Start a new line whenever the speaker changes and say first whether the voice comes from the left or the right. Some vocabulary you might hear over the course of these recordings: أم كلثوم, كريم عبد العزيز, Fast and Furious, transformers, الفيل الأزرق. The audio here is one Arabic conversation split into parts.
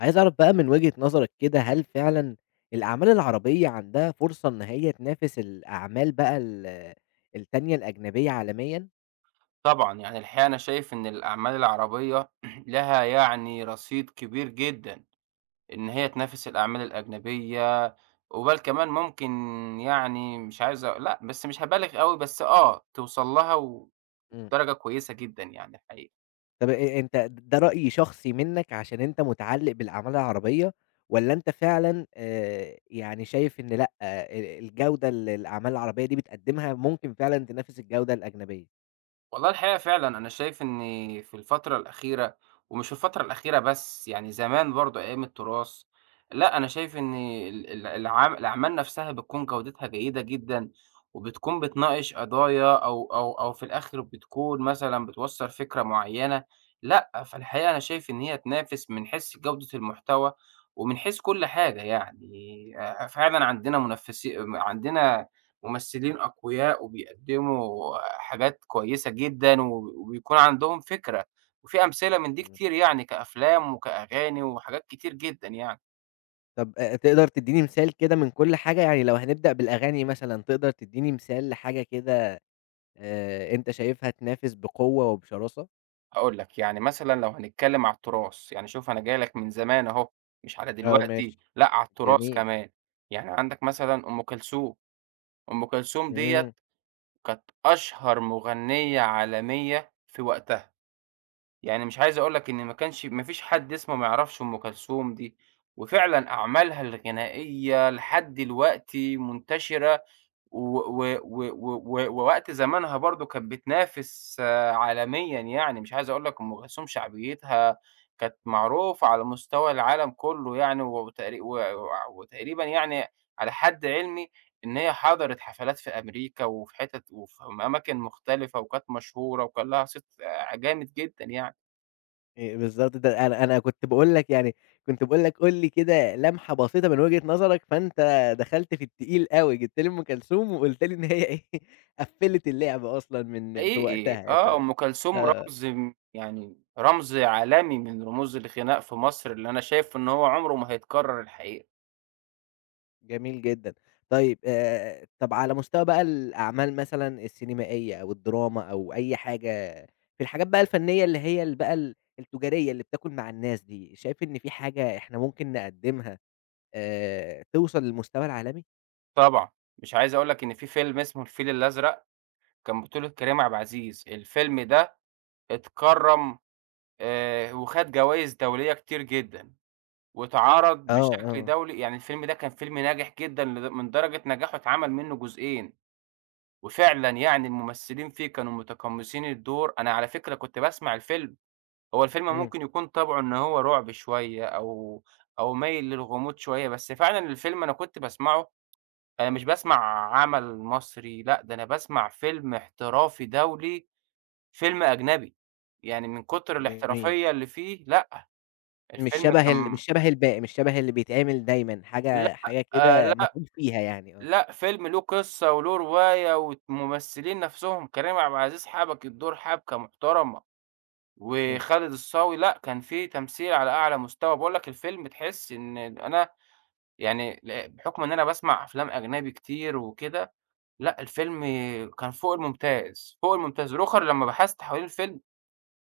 left: عايز أعرف بقى من وجهة نظرك كده، هل فعلًا الأعمال العربية عندها فرصة إن هي تنافس الأعمال بقى التانية الأجنبية عالميًا؟
right: طبعًا، يعني الحقيقة أنا شايف إن الأعمال العربية لها يعني رصيد كبير جدًا، إن هي تنافس الأعمال الأجنبية، وبل كمان ممكن يعني مش عايز لأ، بس مش هابالغ أوي، بس توصل لها
left: إمم.
right: بدرجة كويسة جدًا يعني الحقيقة.
left: طب أنت ده رأي شخصي منّك عشان أنت مُتعلِّق بالأعمال العربية والّا أنت فعلًا يعني شايف إن لأ، الجودة اللي الأعمال العربية دي بتقدّمها ممكن فعلًا تنافس الجودة الأجنبية؟
right: والله الحقيقة فعلًا أنا شايف إن في الفترة الأخيرة، ومش في الفترة الأخيرة بس، يعني زمان برضه أيام التراث، لأ أنا شايف إن ال ال العم الأعمال نفسها بتكون جودتها جيدة جدًا، وبتكون بتناقش قضايا أو في الآخر بتكون مثلًا بتوصّل فكرة معيّنة، لأ فالحقيقة أنا شايف إن هي تنافس من حيث جودة المحتوى، ومن حيث كل حاجة يعني فعلًا عندنا منافسي م عندنا ممثلين أقوياء وبيقدّموا حاجات كويسة جدًا وبيكون عندهم فكرة، وفي أمثلة من دي
left: إمم.
right: كتير يعني كأفلام وكأغاني وحاجات كتير جدًا يعني.
left: طب تقدر تدّيني مثال كده من كل حاجة؟ يعني لو هنبدأ بالأغاني مثلًا، تقدر تدّيني مثال لحاجة كده أنت شايفها تنافس بقوة وبشراسة؟
right: هاقول لك، يعني مثلًا لو هنتكلّم على التراث، يعني شوف أنا جاي لك من زمان أهو، مش على
left: آه
right: دلوقتي،
left: ماشي،
right: لأ على التراث
left: جميل،
right: كمان. يعني عندك مثلًا أم كلثوم، أم كلثوم ديّة
left: إمم،
right: كانت أشهر مغنية عالمية في وقتها. يعني مش عايز أقول لك إن ما كانش ما فيش حد اسمه ما يعرفش أم كلثوم دي، وفعلًا أعمالها الغنائية لحد دلوقتي منتشرة و و و و و ووقت زمانها برضه كانت بتنافس عالميًا يعني، مش عايز أقول لك أم كلثوم شعبيتها كانت معروفة على مستوى العالم كله يعني وتقريبًا يعني على حد علمي إن هي حضرت حفلات في أمريكا وفي حتت وفي أماكن مختلفة وكانت مشهورة وكان لها صيت جامد جدًا يعني.
left: بالضبط ده أنا كنت باقول لك يعني كنت باقول لك قُل لي كده لمحة بسيطة من وجهة نظرك، فأنت دخلت في التقيل أوي، جِبت لي أم كلثوم وقُلت لي إن هي إيه قفّلت اللعبة أصلًا من في
right: حقيقي
left: وقتها
right: أم كلثوم
left: آه.
right: رمز م يعني رمز عالمي من رموز الغناء في مصر، اللي أنا شايف إن هو عمره ما هيتكرر الحقيقة.
left: جميل جدًا. طيب طَب على مستوى بقى الأعمال مثلًا السينمائية أو الدراما أو أي حاجة، في الحاجات بقى الفنية اللي هي ال بقى ال التجارية اللي بتاكل مع الناس دي، شايف إن في حاجة إحنا ممكن نقدّمها توصل للمستوى العالمي؟
right: طبعًا، مش عايز أقول لك إن في فيلم اسمه الفيل الأزرق كان بطولة كريم عبد العزيز، الفيلم ده اتكرّم وخد جوايز دولية كتير جدًا، واتعرض
left: آه،
right: بشكل
left: آه.
right: دولي يعني الفيلم ده كان فيلم ناجح جدًا، من درجة نجاحه اتعمل منه جزئين، وفعلًا يعني الممثلين فيه كانوا متقمصين الدور. أنا على فكرة كنت باسمع الفيلم، هو الفيلم
left: إمم،
right: ممكن يكون طابعه إن هو رعب شوية أو مايل للغموض شوية، بس فعلًا الفيلم أنا كنت باسمعه أنا مش باسمع عمل مصري، لأ ده أنا باسمع فيلم احترافي دولي، فيلم أجنبي، يعني من كتر
left: جميل.
right: الاحترافية اللي فيه. لأ، الفيلم كان،
left: مش شبه الباقي، مش شبه اللي بيتعمل دايمًا، حاجة
right: لأ،
left: حاجة كده
right: لأ،
left: متعوب فيها يعني، آه.
right: لأ، فيلم له قصة وله رواية، والممثلين نفسهم كريم عبد العزيز حبك الدور حبكة محترمة،
left: إمم.
right: وخالد الصاوي لأ، كان في تمثيل على أعلى مستوى. باقول لك الفيلم تحس إن أنا يعني بحُكم إن أنا باسمع أفلام أجنبي كتير وكده، لأ الفيلم كان فوق الممتاز، فوق الممتاز. رُخَر لمّا بحثت حوالين الفيلم،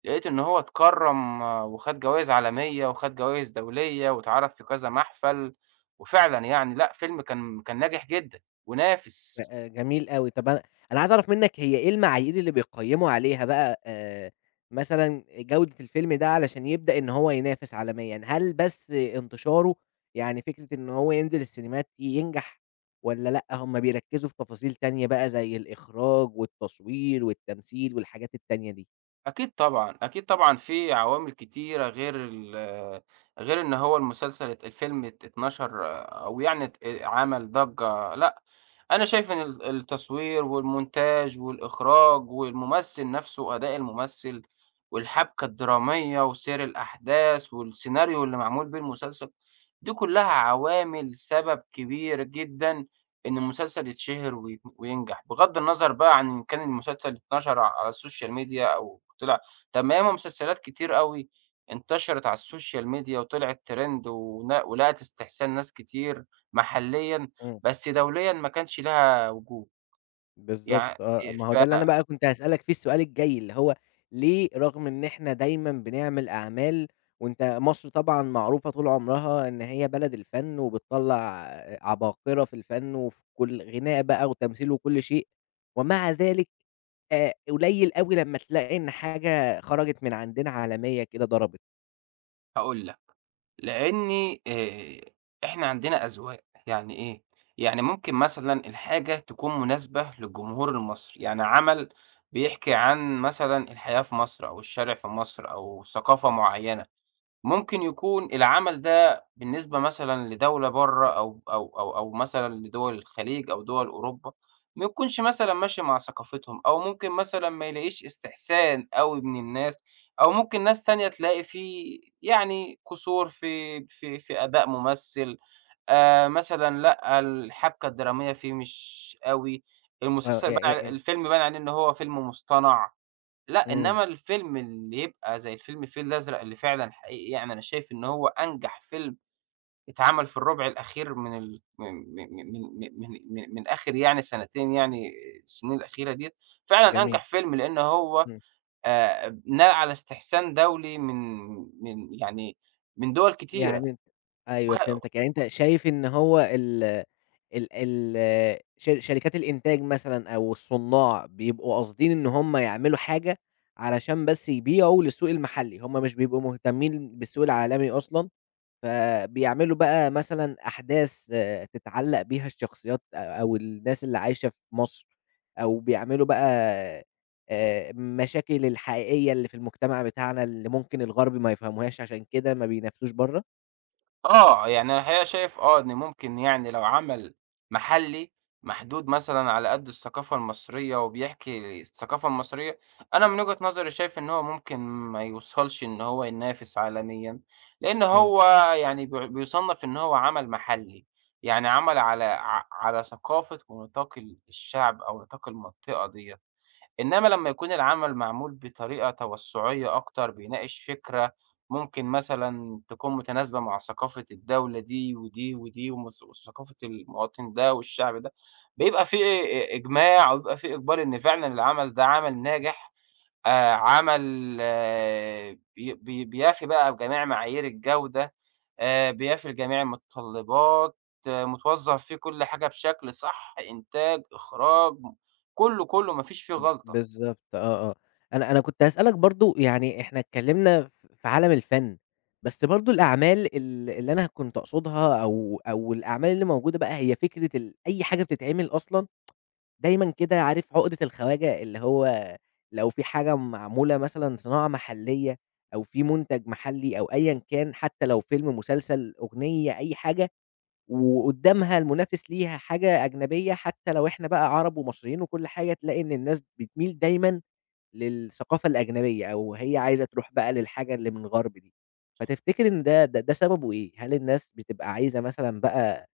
right: لقيت إن هو اتكرّم وخَد جوايز عالمية وخَد جوايز دولية واتعرض في كذا محفل، وفعلًا يعني لأ فيلم كان ناجح جدًا ونافِس.
left: جميل أوي، طب أنا عايز أعرف منّك هي إيه المعايير اللي بيقيّموا عليها بقى مثلًا جودة الفيلم ده علشان يبدأ إن هو ينافس عالميًا، هل بس انتشاره، يعني فكرة إن هو ينزل السينمات ينجح والّا لأ هم بيركّزوا في تفاصيل تانية بقى زي الإخراج والتصوير والتمثيل والحاجات التانية دي؟
right: أكيد طبعًا، أكيد طبعًا في عوامل كتيرة غير ال غير إن هو المسلسل ات الفيلم ات اتنشر أو يعني عمل ضجّة. لأ أنا شايف إن التصوير والمونتاج والإخراج والممثل نفسه، أداء الممثل والحبكة الدرامية وسير الأحداث والسيناريو اللي معمول بيه المسلسل، دي كلّها عوامل سبب كبير جدًا إن المسلسل يتشهر وينجح، بغض النظر بقى عن إن كان المسلسل اتنشر على السوشيال ميديا أو طلع. طب ما ياما مسلسلات كتير أوي انتشرت على السوشيال ميديا وطلعت ترند ولقت استحسان ناس كتير محليًا،
left: إمم.
right: بس دوليًا ما كانش ليها وجود.
left: بالضبط
right: يع
left: آه، ما هو ده اللي أنا بقى كنت هاسألك فيه السؤال الجاي، اللي هو ليه رغم إن إحنا دايمًا بنعمل أعمال وأنت مصر طبعًا معروفة طول عمرها إن هي بلد الفن وبتطلّع عباقرة في الفن وفي كل غناء بقى وتمثيل وكل شيء، ومع ذلك قليل أوي لمّا تلاقي إن حاجة خرجت من عندنا عالمية كده ضربت.
right: فهاقول لك، لإني إحنا عندنا أذواق، يعني إيه، يعني ممكن مثلًا الحاجة تكون مناسبة للجمهور المصري، يعني عمل بيحكي عن مثلًا الحياة في مصر أو الشارع في مصر أو ثقافة معيّنة. ممكن يكون العمل ده بالنسبة مثلًا لدولة برّه أو مثلًا لدول الخليج أو دول أوروبا، ما يكونش مثلًا ماشي مع ثقافتهم أو ممكن مثلًا ما يلاقيش استحسان أوي من الناس، أو ممكن ناس تانية تلاقي في يعني قصور في أداء ممثل، مثلًا لأ، الحبكة الدرامية فيه مش أوي،
left: آه،
right: المسلسل
left: ي
right: باين ع
left: ي
right: الفيلم باين عليه إن هو فيلم مصطنع. لأ،
left: إمم،
right: إنما الفيلم اللي يبقى زي الفيلم الفيل الأزرق اللي فعلًا حقيقي، يعني أنا شايف إن هو أنجح فيلم اتعمل في الربع الأخير من ال م م م من آخر يعني سنتين يعني السنين الأخيرة ديّة، فعلًا
left: جميل،
right: أنجح فيلم، لإن هو
left: إمم.
right: نال على استحسان دولي من، يعني، من دول كتيرة.
left: يعني أنت أيوه
right: وخ
left: فهمتك، يعني أنت شايف إن هو ال ال ال ش شركات الإنتاج مثلًا أو الصُّنّاع بيبقوا قاصدين إن هم يعملوا حاجة علشان بس يبيعوا للسوق المحلي، هم مش بيبقوا مهتمين بالسوق العالمي أصلًا، فبيعملوا بقى مثلًا أحداث آه، تتعلّق بيها الشخصيات أو الناس اللي عايشة في مصر، أو بيعملوا بقى المشاكل الحقيقية اللي في المجتمع بتاعنا اللي ممكن الغرب ما يفهموهاش عشان كده ما بينافسوش برّه؟
right: يعني أنا الحقيقة شايف إن ممكن يعني لو عمل محلي محدود مثلًا على قد الثقافة المصرية وبيحكي الثقافة المصرية، أنا من وجهة نظري شايف إن هو ممكن ما يوصلش إن هو ينافس عالميًا، لأن
left: إمم،
right: هو يعني بيُصنَّف إن هو عمل محلي، يعني عمل على ثقافة ونطاق الشعب أو نطاق المنطقة ديّة. إنما لمّا يكون العمل معمول بطريقة توسُّعية أكتر، بيناقش فكرة ممكن مثلًا تكون متناسبة مع ثقافة الدولة دي ودي ودي وثقافة المواطن ده والشعب ده، بيبقى في إجماع وبيبقى في إقبال إن فعلًا العمل ده عمل ناجح، عمل بي بي بيفي بقى بجميع معايير الجودة، بيفي لجميع المتطلبات، متوظّف فيه كل حاجة بشكل صح، إنتاج، إخراج، كُلّه، كُلّه ما فيش فيه غلطة.
left: بالضبط آه، آه. أنا كنت هاسألك برضه يعني إحنا اتكلّمنا في عالم الفن، بس برضه الأعمال اللي أنا كنت أقصدها أو الأعمال اللي موجودة بقى هي فكرة ال أي حاجة بتتعمل أصلًا دايمًا كده عارف عقدة الخواجة، اللي هو لو في حاجة معمولة مثلًا صناعة محلية أو في مُنتَج محلي أو أيًا كان، حتى لو فيلم، مسلسل، أغنية، أي حاجة وقدّامها المنافس ليها حاجة أجنبية، حتى لو إحنا بقى عرب ومصريين وكل حاجة، تلاقي إن الناس بتميل دايمًا للثقافة الأجنبية، أو هي عايزة تروح بقى للحاجة اللي من الغرب دي. فتفتكر إن ده سببه إيه؟ هل الناس بتبقى عايزة مثلًا بقى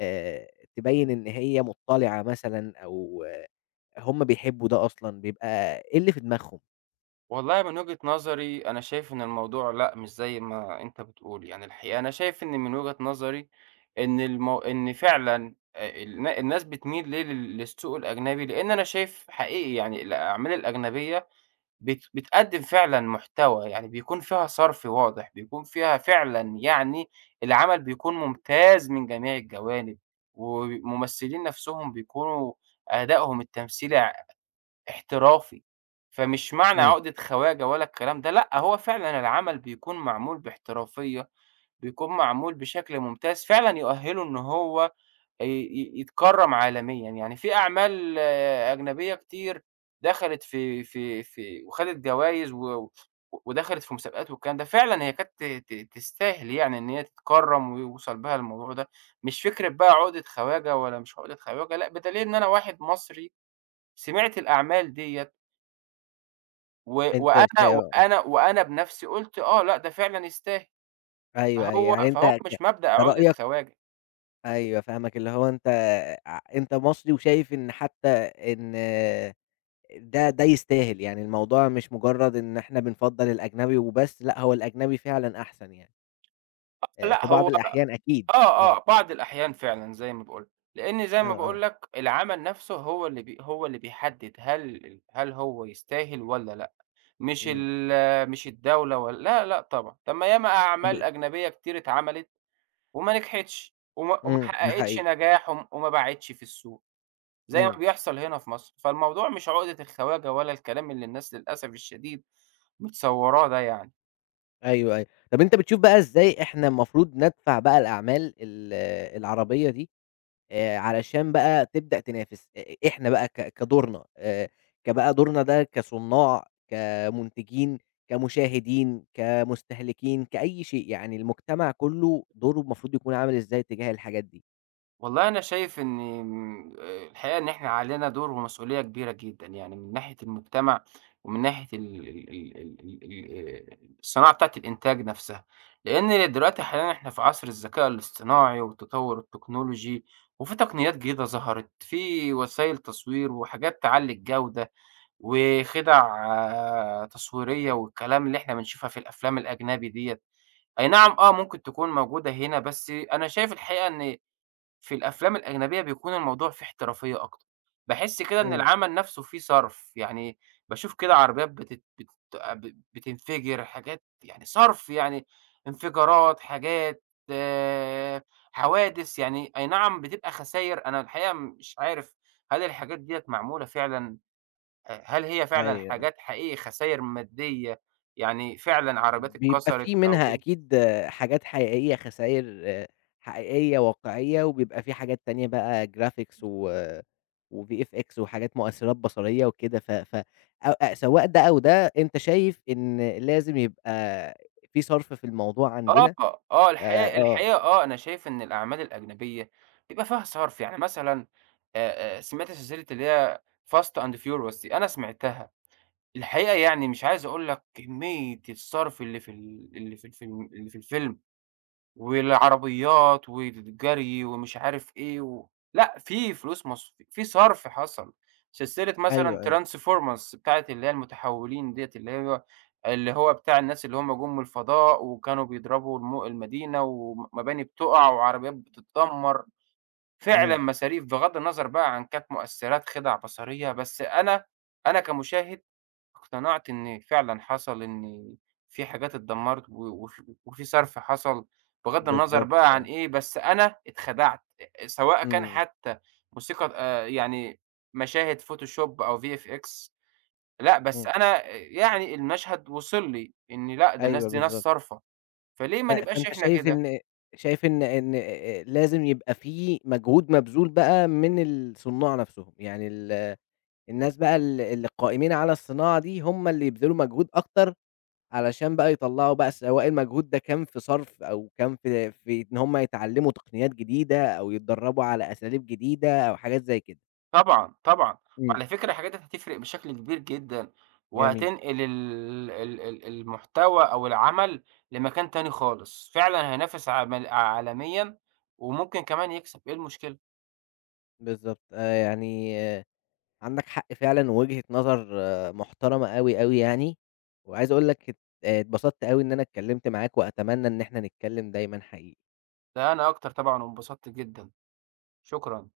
left: آآ، تبيّن إن هي مُطّلعة مثلًا، أو آه، هُم بيحبوا ده أصلًا، بيبقى إيه اللي في دماغهم؟
right: والله من وجهة نظري أنا شايف إن الموضوع لأ، مش زي ما أنت بتقول، يعني الحقيقة أنا شايف إن من وجهة نظري إن فعلًا الناس بتميل ليه للسوق الأجنبي، لإن أنا شايف حقيقي يعني الأعمال الأجنبية بتقدّم فعلًا محتوى، يعني بيكون فيها صرف واضح، بيكون فيها فعلًا يعني العمل بيكون ممتاز من جميع الجوانب، وممثلين نَفْسهم بيكونوا أدائهم التمثيلي احترافي. فمش معنى
left: إمم،
right: عُقدة خواجة ولا الكلام ده، لأ، هو فعلًا العمل بيكون معمول باحترافية، بيكون معمول بشكل ممتاز، فعلًا يؤهّله إن هو ي ي يتكرّم عالميًا. يعني في أعمال أجنبية كتير دخلت في وخدت جوايز ودخلت في مسابقات والكلام ده، فعلًا هي كانت ت ت تستاهل يعني إن هي تتكرّم ويوصل بها الموضوع ده، مش فكرة بقى عُقدة خواجة ولا مش عُقدة خواجة، لأ، بدليل إن أنا واحد مصري سمعت الأعمال ديّة
left: أنت شا آه، آه،
right: وأنا بنفسي قُلت لأ ده فعلًا يستاهل،
left: أيوه، أيوه،
right: فهو
left: يعني أنت
right: فهو
left: ك
right: مش مبدأ عقدة
left: كرأيك
right: خواجة.
left: أيوه فاهمك، اللي هو أنت أنت مصري وشايف إن حتى إن ده يستاهل، يعني الموضوع مش مجرد إن إحنا بنفضّل الأجنبي وبس، لأ هو الأجنبي فعلًا أحسن يعني،
right: لأ
left: في بعض
right: هو
left: الأحيان أكيد، آه،
right: بعض الأحيان فعلًا زي ما باقول لك، لإن زي
left: آه،
right: ما
left: آه،
right: باقول لك العمل نفسه هو اللي بيحدد هل هو يستاهل والّا لأ،
left: إمم،
right: مش الدولة ولا لا، لأ طبعًا، طب ما ياما
left: طب
right: أعمال أجنبية كتير اتعملت وما نجحتش وما
left: إمم، ده
right: حققتش
left: حقيقي،
right: نجاح وما باعتش في السوق. زي ما
left: إمم،
right: بيحصل هنا في مصر، فالموضوع مش عقدة الخواجة ولا الكلام اللي الناس للأسف الشديد متصوراه ده يعني.
left: أيوه، أيوه، طب أنت بتشوف بقى إزاي إحنا المفروض ندفع بقى الأعمال العربية دي علشان بقى تبدأ تنافس، إ إ إحنا بقى ك كدورنا كبقى دورنا ده كصُنّاع، كمنتجين، كمشاهدين، كمستهلكين، كأي شيء، يعني المجتمع كُلّه دوره المفروض يكون عامل إزاي تجاه الحاجات دي.
right: والله أنا شايف إن آمم، الحقيقة إن إحنا علينا دور ومسؤولية كبيرة جدًا، يعني من ناحية المجتمع ومن ناحية ال ال ال ال ال الصناعة بتاعة الإنتاج نفسها، لأن دلوقتي حاليًا إحنا في عصر الذكاء الاصطناعي والتطور التكنولوجي، وفي تقنيات جديدة ظهرت، في وسائل تصوير وحاجات تعلّي الجودة، وخدع تصويرية والكلام اللي إحنا بنشوفها في الأفلام الأجنبي ديّة، أي نعم ممكن تكون موجودة هنا، بس أنا شايف الحقيقة إن في الأفلام الأجنبية بيكون الموضوع فيه احترافية أكتر، باحس كده إن
left: إمم.
right: العمل نفسه فيه صرف، يعني باشوف كده عربيات بتت بت بتنفجر حاجات يعني صرف يعني انفجارات، حاجات آآ، حوادث يعني أي نعم بتبقى خساير، أنا الحقيقة مش عارف هل الحاجات ديّة معمولة فعلًا، هل هي فعلًا
left: أيوه.
right: حاجات حقيقي خساير مادية، يعني فعلًا عربيات
left: بيبقى
right: اتكسرت
left: في
right: أو
left: منها
right: كده؟
left: أكيد آه، حاجات حقيقية، خساير آه، حقيقية واقعية، وبيبقى في حاجات تانية بقى graphics وVFX وحاجات مؤثرات بصرية وكده، ف ف أ أ سواء ده أو ده، أنت شايف إن لازم يبقى في صرف في الموضوع
right: آه،
left: عندنا،
right: الحقيقة
left: آه،
right: أنا شايف إن الأعمال الأجنبية بيبقى فيها صرف، يعني مثلًا سمعت سلسلة اللي هي Fast and Furious دي، أنا سمعتها، الحقيقة يعني مش عايز أقول لك كمية الصرف اللي في ال اللي في الفيلم. والعربيات والجري ومش عارف إيه لأ، في فلوس مص في صرف حصل. سلسلة مثلًا
left: أيوه، أيوه،
right: transformers بتاعة اللي هي المتحولين ديّة اللي هو بتاع الناس اللي هم جُم من الفضاء وكانوا بيضربوا المدينة ومباني بتُقع وعربيات بتتدمّر، فعلًا
left: إمم،
right: مصاريف، بغض النظر بقى عن كانت مؤثرات خِدع بصرية، بس أنا كمشاهد اقتنعت إن فعلًا حصل إن في حاجات اتدمّرت و وف وفي صرف حصل، بغض النظر
left: بالضبط،
right: بقى عن
left: آه،
right: إيه، بس أنا اتخدعت، سواء كان
left: إمم،
right: حتى موسيقى يعني مشاهد Photoshop أو VFX، لأ، بس
left: إمم،
right: أنا يعني المشهد وصل لي إن لأ، ده الناس
left: أيوه
right: دي ناس
left: بالضبط،
right: صارفة، فليه ما نبقاش
left: فأنت
right: إحنا
left: شايف
right: كده؟
left: إن لازم يبقى في مجهود مبذول بقى من الصُنّاع نَفْسهم، يعني الناس بقى اللي قائمين على الصناعة دي هم اللي يبذلوا مجهود أكتر، علشان بقى يطلّعوا بقى سواء المجهود ده كان في صرف أو كان في إن هم يتعلّموا تقنيات جديدة أو يتدرّبوا على أساليب جديدة أو حاجات زي كده.
right: طبعًا، طبعًا.
left: إمم،
right: وعلى فكرة الحاجات دي هتفرق بشكل كبير جدًا،
left: جميل.
right: وهتنقل ال ال ال المحتوى أو العمل لمكان تاني خالص، فعلًا هينافس عمل عالميًا، وممكن كمان يكسب، إيه المشكلة؟
left: بالضبط، يعني آه عندك حق فعلًا ووجهة نظر آه محترمة أوي، أوي يعني، وعايز أقول لك آه، اتبسطت أوي إن أنا اتكلّمت معاك وأتمنى إن إحنا نتكلّم دايمًا حقيقي.
right: ده أنا أكتر طبعًا، وانبسطت جدًا، شكرًا.